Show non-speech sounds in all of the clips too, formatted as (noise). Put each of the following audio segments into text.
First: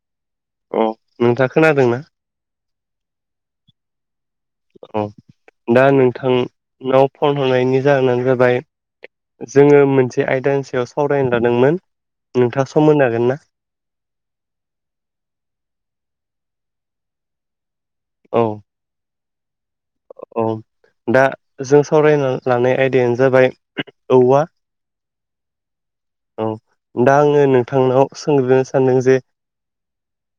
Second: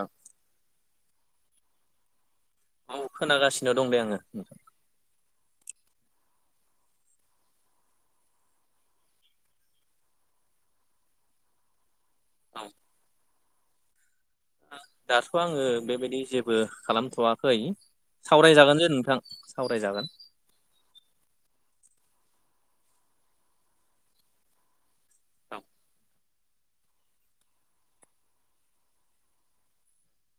ओं अ नोंथाङा खोनादोंना औ खोनागासिनो दं दे आङो औ दा नोंथांनाव फन हरनायनि जाहोनानो जाबाय जोङो मोनसे आयदानि सायाव सावरायनो लादोंमोन नोंथां नोंथाङा सम होनो हागोन ना दाथ' आङो बेबायदि जेबो खालामथ'वाखै औ सावरायजागोन जे नोंथां सावरायजागोन औ दा जों सावरायना लानाय आयदायानो जाबाय औवा औ औ दा आङो नोंथांनाव सोंग्रोनो सानदों जे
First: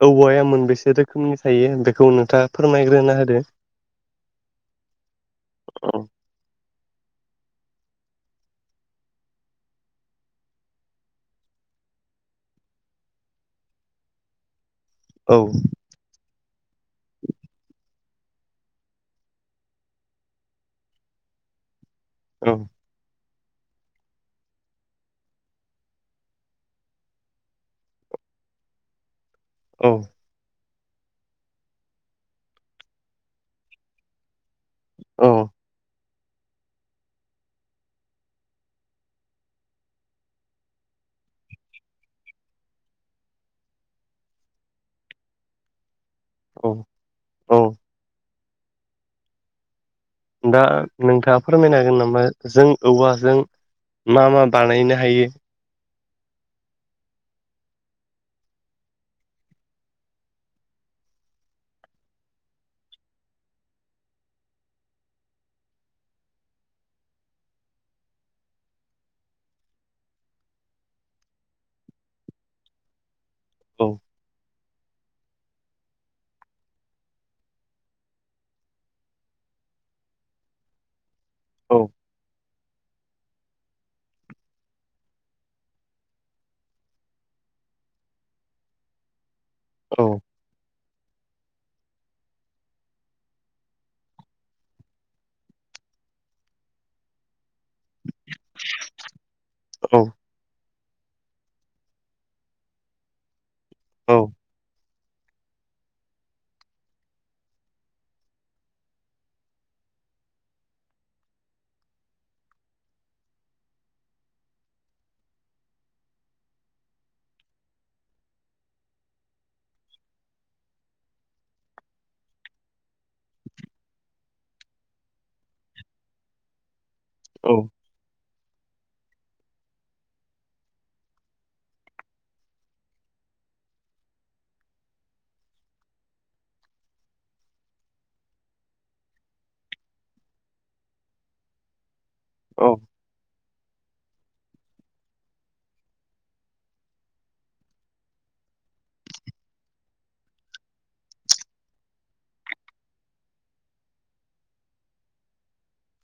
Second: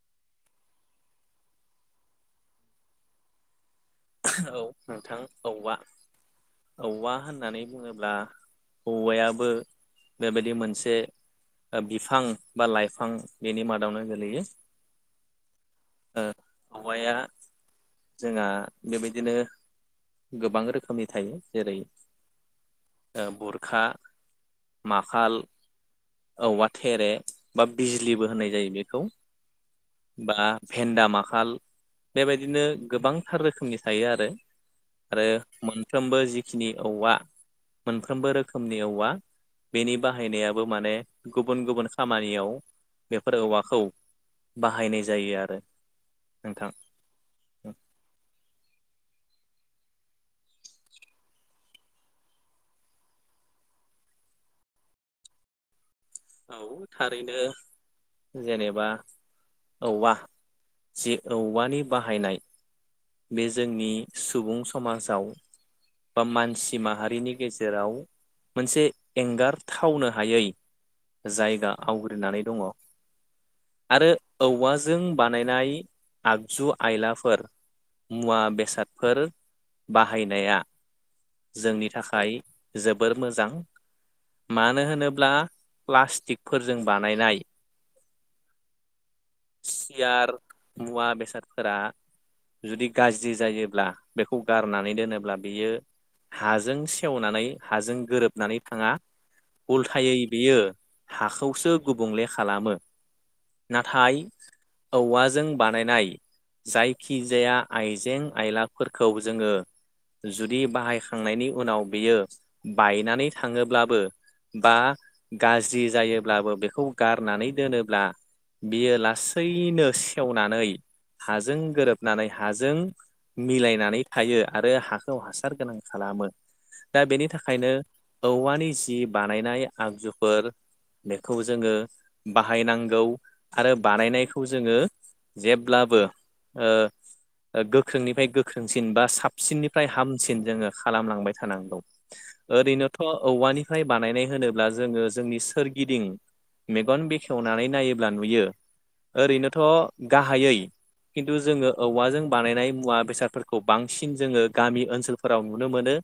औवाया मोनबेसे रोखोमनि थायो बेखौ नोंथाङा फोरमायग्रोना होदो औ नोंथां औवा औ औवा होननानै बुङोब्ला औवायाबो बेबायदि मोनसे ओ बिफां बा लाइफां बेनि मादावनो गोेलैयो औ ओ औवाया जोंहा बेबायदि बिदिनो गोबां रोखोमनि थायो जेरै औ ओ बुरखा माखाल औवा थेरे बा बिजलिबो होननाय जायो बेखौ औ बा भेन्दा माखाल बेबायदिनो गोबांथार रोखोमनि थायो आरो आरो औ मोनफ्रोमबो जिखिनि औवा मोनफ्रोमबो रोखोमनि औवा बेनि बाहायनायाबो माने गुबुन गुबुन खामानियाव बेफोर औवाखौ बाहायनाय जायो आरो नोंथां औ औ दा नोंथाङा फोरमायनो हागोन नामा जों औवाजों मा मा बानायनो हायो औ थारैनो जेनेबा औवा जे औवानि बाहायनाय बे जोंनि सुबुं समाजाव बा मानसि माहारिनि गेजेराव मोनसे एंगारथावनो हायै जायगा आवग्रिनानै दङ औ आरो औवा जों बानायनाय आगजु आयलाफोर मुवा बेसादफोर बाहायनाया औ जोंनि थाखाय जोबोर मोजां मानो होनोब्ला प्लास्टिकफोरजों बानायनाय सियार मुवा बेसादफोरा जुदि गाज्रि जायोब्ला बेखौ गारनानै दोनोब्ला बियो हाजों सेवनानै हाजों गोरोबनानै थाङा उल्थायै बेयो। हाखौसो गुबुंले खालामो नाथाय औवाजों बानायनाय जायखिजाया आइजें आयलाफोरखौ जोङो। जुदि बाहायखांनायनि उनाव बियो बायनानै थाङोब्लाबो। बा गाज्रि जायोब्लाबो बेखौ गारनानै दोनोब्ला बियो लासैनो सेवनानै हाजों गोरोबनानै हाजों मिलायनानै थायो आरो हाखौ हासार गोनां खालामो। दा बेनि थाखायनो औवानि जि बानायनाय आगजु फोर बेखौ जोङो बाहायनांगौ आरो बानायनायखौ जोङो। जेब्लाबो ओ ओ गोख्रोंनिफ्राय गोख्रोंसिन बा साबसिननिफ्राय हामसिन जोङो खालामलांबाय थानांगौ। ओरैनोथ' औवानिफ्राय बानायनाय होनोब्ला जोङो जोंनि सोरगिदिं मेगन बेखेवनानै नायोब्ला नुयो ओरैनोथ' गाहायै खिन्थु जोङो औवाजों बानायनाय मुवा बेसादफोरखौ बांसिन जोङो गामि ओनसोलफोराव नुनो मोनो।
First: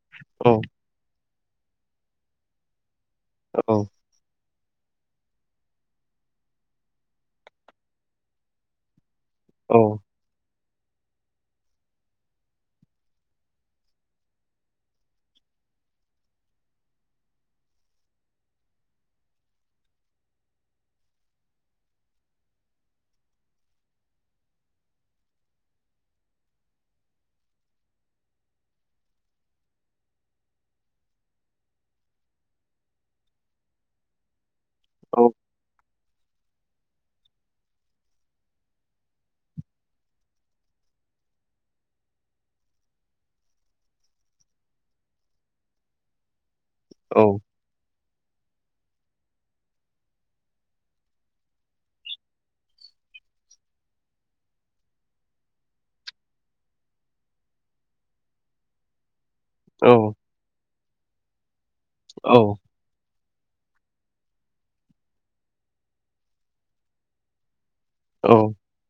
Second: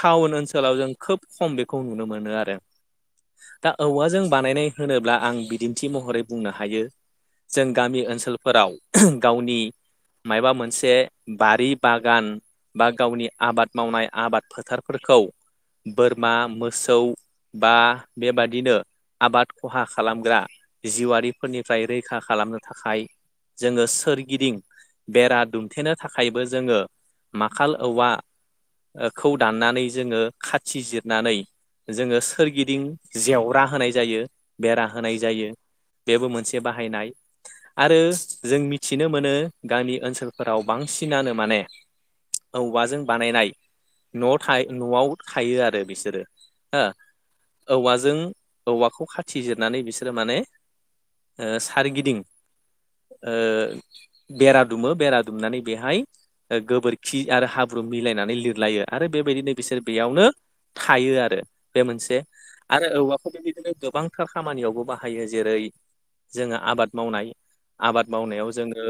टाउन ओनसोलाव जों खोब खम बेखौ नुनो मोनो आरो दा औवाजों बानायनाय। होनोब्ला आं बिदिन्थि महरै बुंनो हायो जों गामि ओनसोलफोराव गावनि मायबा मोनसे बे बारि बागान बा गावनि आबाद मावनाय आबाद फोथारफोरखौ बोरमा मोसौ बा बेबादिनो आबाद खहा खालामग्रा जिउआरारिफोरनिफ्राय रैखा खालामनो थाखाय जोङो सोरगिदिं बेरा दुमथेनो थाखायबो जोङो माखाल औवा खौ दाननानै जोङो खाथि जिरनानै जोङो सोरगिदिं जेवरा होनाय जायो बेरा होनाय जायो बेबो मोनसे बाहायनाय आरो जों मिथिनो मोनो गामि ओनसोलफोराव बांसिनानो माने ए औवाजों बानायनाय न'आव थायो न'आव थायो आरो बिसोरो औ जों औवाखौ खाथि जिरनानै बिसोरो माने ओ सारगिदिं ओ बेरा दुमो बेरा दुमनानै बेहाय ओ गोबोरखि आरो हाब्रु मिलायनानै लिरलायो आरो बेबायदिनो बिसोर बेयावनो थायो आरो बे मोन आरो औवाखौ बेबादि बिदिनो गोबांथार खामानियावबो बाहायो जेरै जोङो आबाद मावनाय। आबाद मावनायाव जोङो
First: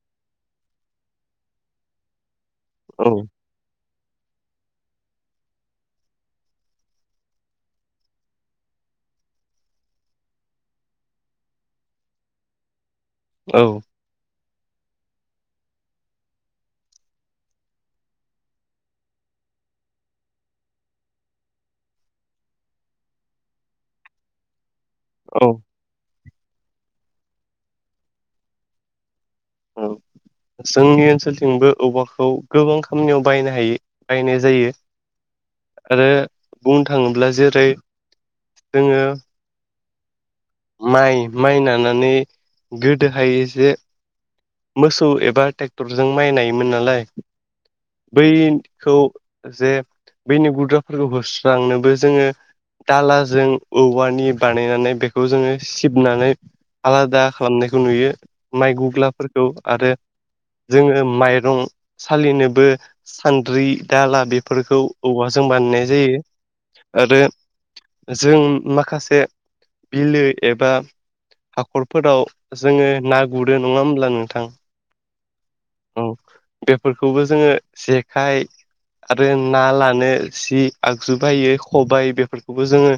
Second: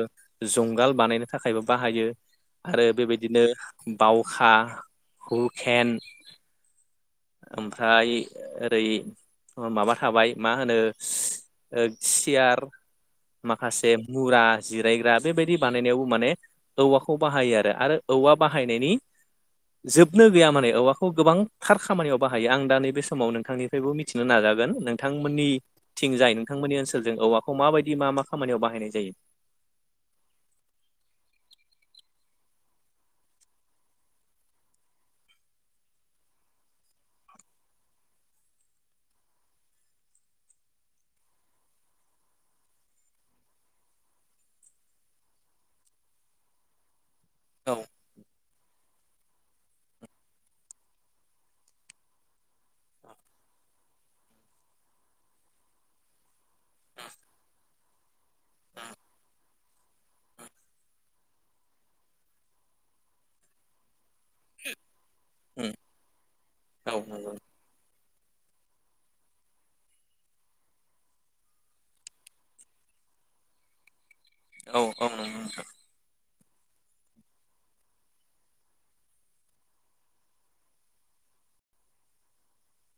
जुंगाल बानायनो थाखायबो बाहायो आरो बेबायदिनो बावखा हुकेन ओमफ्राय ओरै माबा थाबाय मा होनो ओ सियार माखासे मुरा जिरायग्रा बेबायदि बानायनायावबो माने औवाखौ बाहायो आरो आरो औवा बाहायनायनि जोबनो गैया माने औवाखौ गोबां थार खामानियाव बाहायो आं दा नैबे समाव नोंथांनिफ्रायबो मिथिनो नाजागोन नोंथांमोननि थिं जाय नोंथांमोननि ओनसोल ओनोलजों औवाखौ माबायदि मा मा खामानियाव बाहायनाय जायो? औ। जोंनि ओनसोलथिंबो औवाखौ गोबां खामानियाव बायनो हायो बायनाय जायो। आरो बुंनो थाङोब्ला जेरै जोङो माइ माइ नानानै गोदोहाय एसे मोसौ एबा ट्रेक्टरजों माइ नायोमोन नालाय औ बैखौ जे बेनि गुद्राफोरखौ होस्रांनोबो जोङो दालाजों औवानि बानायनानै बेखौ जोङो सिबनानै आलादा खालामनायखौ नुयो। माइ गुग्लाफोरखौ आरो जोङो माइरं सालिनोबो सान्द्रि, दाला बेफोरखौ औवाजों उम बानायनाय जायो। औ आरो नंगौ जों माखासे बिलो एबा हाखरफोराव जोङो ना गुरो नङा होनब्ला नों थां औ औ नंगौ औ बेफोरखौबो जोङो जेखाइ आरो ना लानो सि आगजु बायो खबायाइ बेफोरखौबो जोङो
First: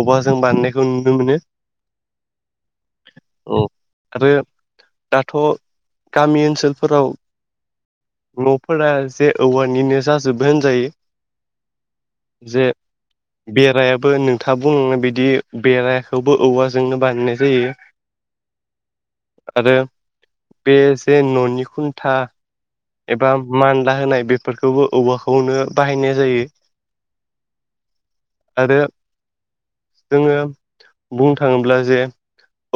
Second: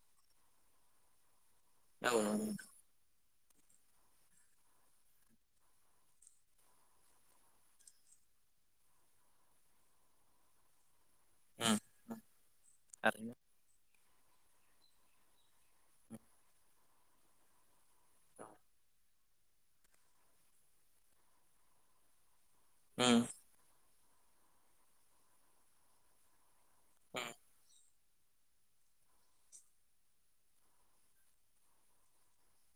औवा जों बानायनायखौ नुनो मोनो। औ। औ। आरो दाथ' गामि ओनसोलफोराव न'फोरा एसे औवानिनो जाजोबो होनजायो। उम जे थारैनो बेराया बो नोंथाङा बुंलांनाय बिदि बेराखौबो औवा जोंनो बानायनाय जायो। आरो बे जे न'नि खुन्था उम एबा मान लाहोनाय बेफोरखौबो औवबाखौनो बाहायनाय जायो। उम आरो जोङो बुंनो थाङोब्ला जे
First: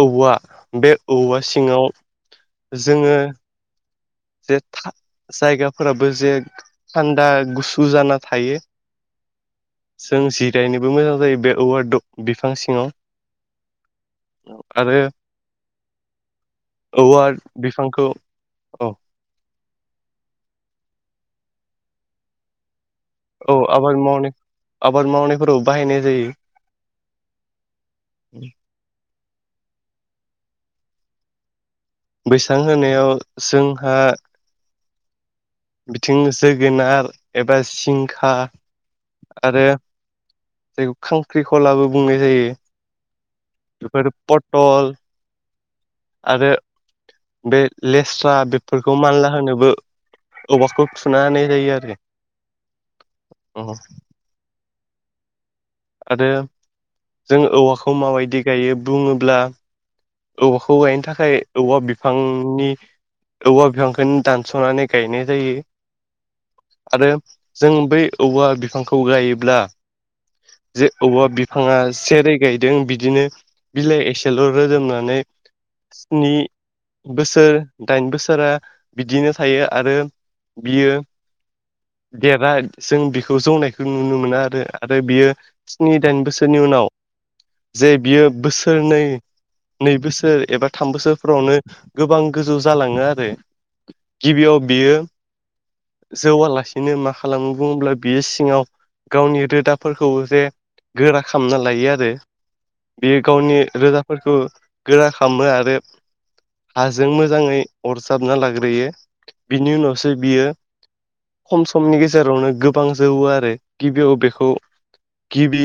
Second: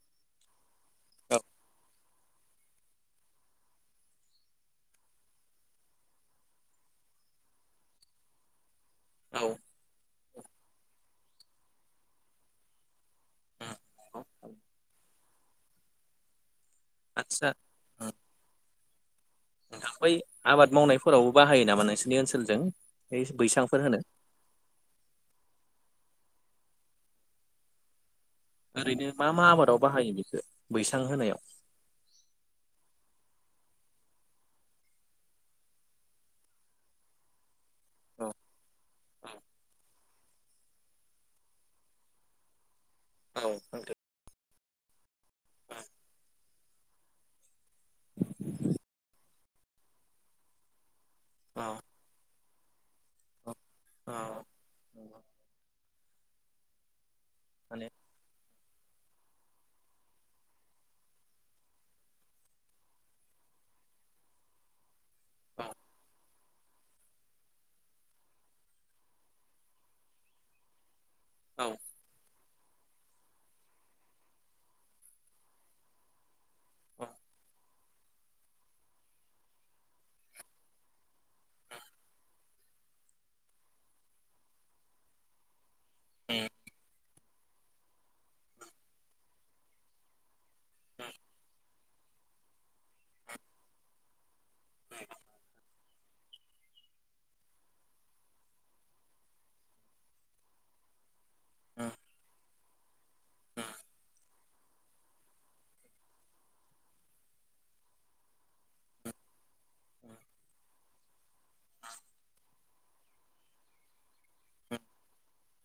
औवा बे औ औवा सिङाव जोङो। जे था जायगाफोराबो जे थान्दा गुसु जाना थायो औ उम जों जिरायनोबो मोजां जायो बे औवा द' बिफां सिङाव नंगौ आरो औ आदसा आरो बिफांखौ उम औ। नोंथां आबाद मावनायफोरावबो बाहायो नामा नोंसोरनि ओनसोलजों बै औ बैसांफोर होनो? आबाद मावनाय आबाद मावनायफोराव बाहायनाय जायो। ओरैनो मा मा आबादाव बाहायो बेखो? बैसां होनायाव बैसां होनायाव जोंहा बिथिं जोगोनार एबा औ सिंखा आरो जायखौ खांख्रिखलाबो बुंनाय जायो औ नोंथां बेफोर पट टल (inaudible) बे लेस्रा बेफोरखौ मानला होनोबो अवाखौ सुनानै जायो आरो। औ औ। आरो जों माने औवाखौ माबायदि गायो बुङोब्ला औवाखौ गायनो थाखाय औवा बिफांनि औवा बिफांखौनो दानस'नानै गायनाय जायो। औ आरो जों बै औवा बिफांखौ गायोब्ला जे औवा औ बिफाङा सेरै गायदों बिदिनो बिलाइ एसेल' रोदोमो नै, स्नि बोसोर दाइन बोसोरा बिदिनो थायो आरो बियो देरा जों बेखौ जौनायखौ नुनो मोना आरो आरो बियो स्नि दाइन बोसोरनि उनाव जे बियो बोसोर नै नै बोसोर एबा थाम बोसोरफोरावनो गोबां गोजौ जालाङो आरो। गिबियाव बियो जौवालासिनो मा खालामो बुङोब्ला बियो सिङाव गावनि रोदाफोरखौ जे गोरा खालामना लायो आरो बेयो गावनि रोदाफोरखौ गोरा खालामो आरो हाजों मोजाङै अरजाबना लाग्रोयो बिनि उनावसो बियो खम समनि गेजेरावनो। गो गबां जौवो आरो गिबियाव बेखौ गिबि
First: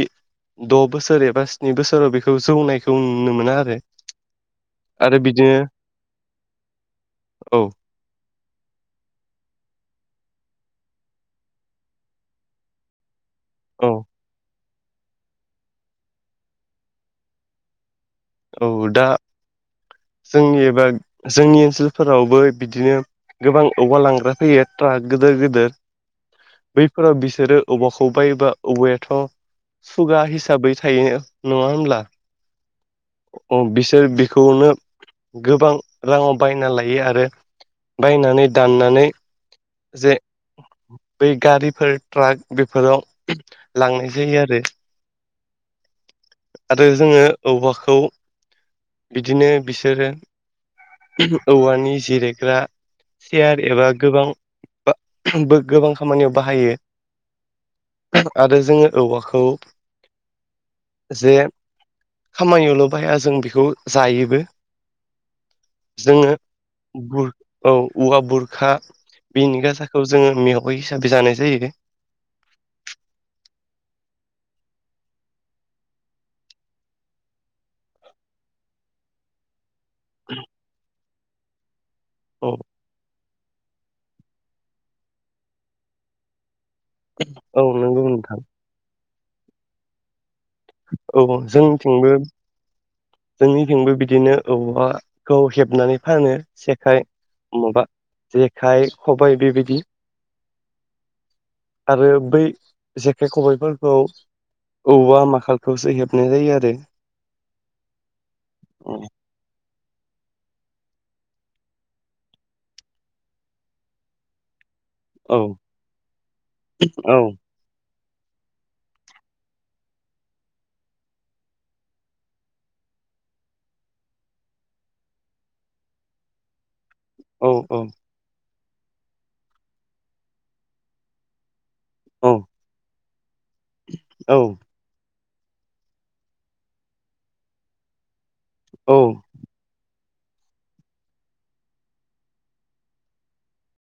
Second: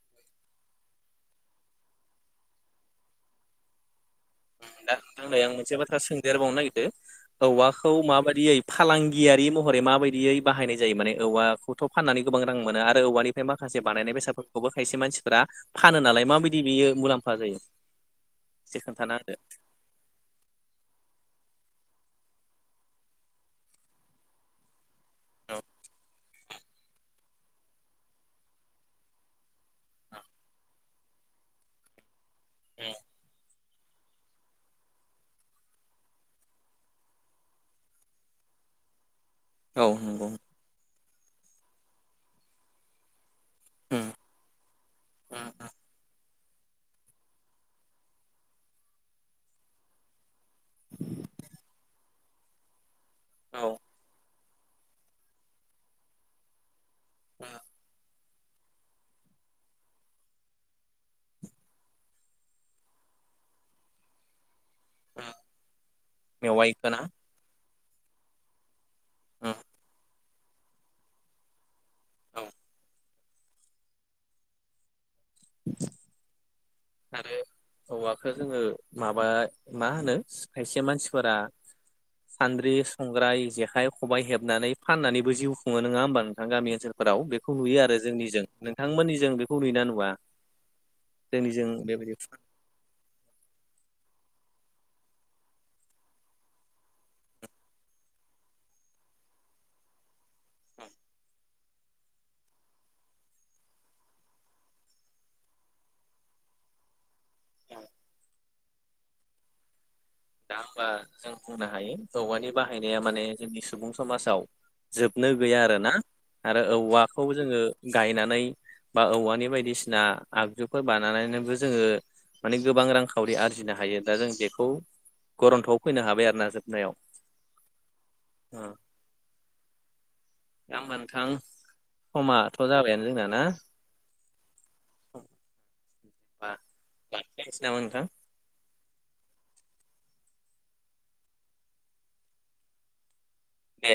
द' बोसोर एबा स्नि बोसोराव बेखौ जौनायखौ नुनो मोनो आरो उम दा आरो नोंथां दायो बिदिनो मोनसे बाथ्रा सोंदेरबावनो नागिरदो औ औवाखौ माबायदियै फालांगियारि महरै माबायदियै बाहायनाय जायो माने औवाखौथ' फाननानै गोबां रां मोनो आरो औवानिफ्राय माखासे औ बानायनाय बेसादफोर खौबो खायसे मानसिफोरा फानो नालाय माबायदि बेयो मुलाम्फा जायो। औ एसे दा खोन्थाना जोंनि एबा जोंनि ओनसोलफोरावबो बिदिनो गोबां औवा लांग्रा फैयो। ट्राक गोदोर गोदोर बैफोराव बिसोरो औवाखौ बायोबा औवायाथ' सुगा हिसाबै थायो नङा होमब्ला? औ बिसोर बेखौनो गोबां राङाव बायना लायो आरो बायनानै दाननानै औ जे नंगौ। बै गारिफोर ट्राक बेफोराव लांनाय जायो आरो। आरो जोङो औवा खौ बिदिनो बिसोरो औवानि जिरायग्रा सेयार औ एबा गोबां (unintelligible) गोबां खामानियाव बाहायो। आरो जोङो औवाखौ जे खामानियाव ल' बाहाया जों बेखौ जायोबो। जोङो मेवाइखौ ना बुर औ औवा बुरखा बेनि गासाखौ जोङो मेयावै हिसाबै जानाय जायो। औ आरो औवाखौ जोङो माबा मा होनो खायसे मानसि फोरा औ सान्द्रि संग्राय जेखाइ खबाइ हेबनानै फाननानैबो जिउ खुो नङा होमबा नोंथां गामि ओन सोलफोराव बेखौ औ नुयो नंगौ आरो जोंनि नोंथां जों नोंथांमोननिजों बेखौ नुयोना नुवा? औ जोंनिजों जोंनिथिंबो बेबायदि जोंनिथिंबो बिदिनो औवाखौ हेबनानै फानो जेखाइ माबा जेखाइ खबाय बेबायदि उम आरो बै जेखाइ खबायफोरखौ औवा माखा खौसो हेबनाय जायो आरो। औ उम दा होम्बा जों बुंनो हायो औवानि बाहायनाया माने जोंनि सुबुं समाजाव जोबनो औ गैया आरोना आरो औ औवाखौ जोङो गायनानै बा औवानि बायदिसिना आगजुफोर बानानानैनोबो जोङो माने गोबां रांखावरि आरजिनो हायो दा जों बेखौ गरन्थआव फैनो हाबाय आरोना जोबनायाव औ औ ओ दा होनबा नोंथां औ समाथ' जाबायानो जोंना ना औ बा (unintelligible) सो नामा नोंथां? औ दे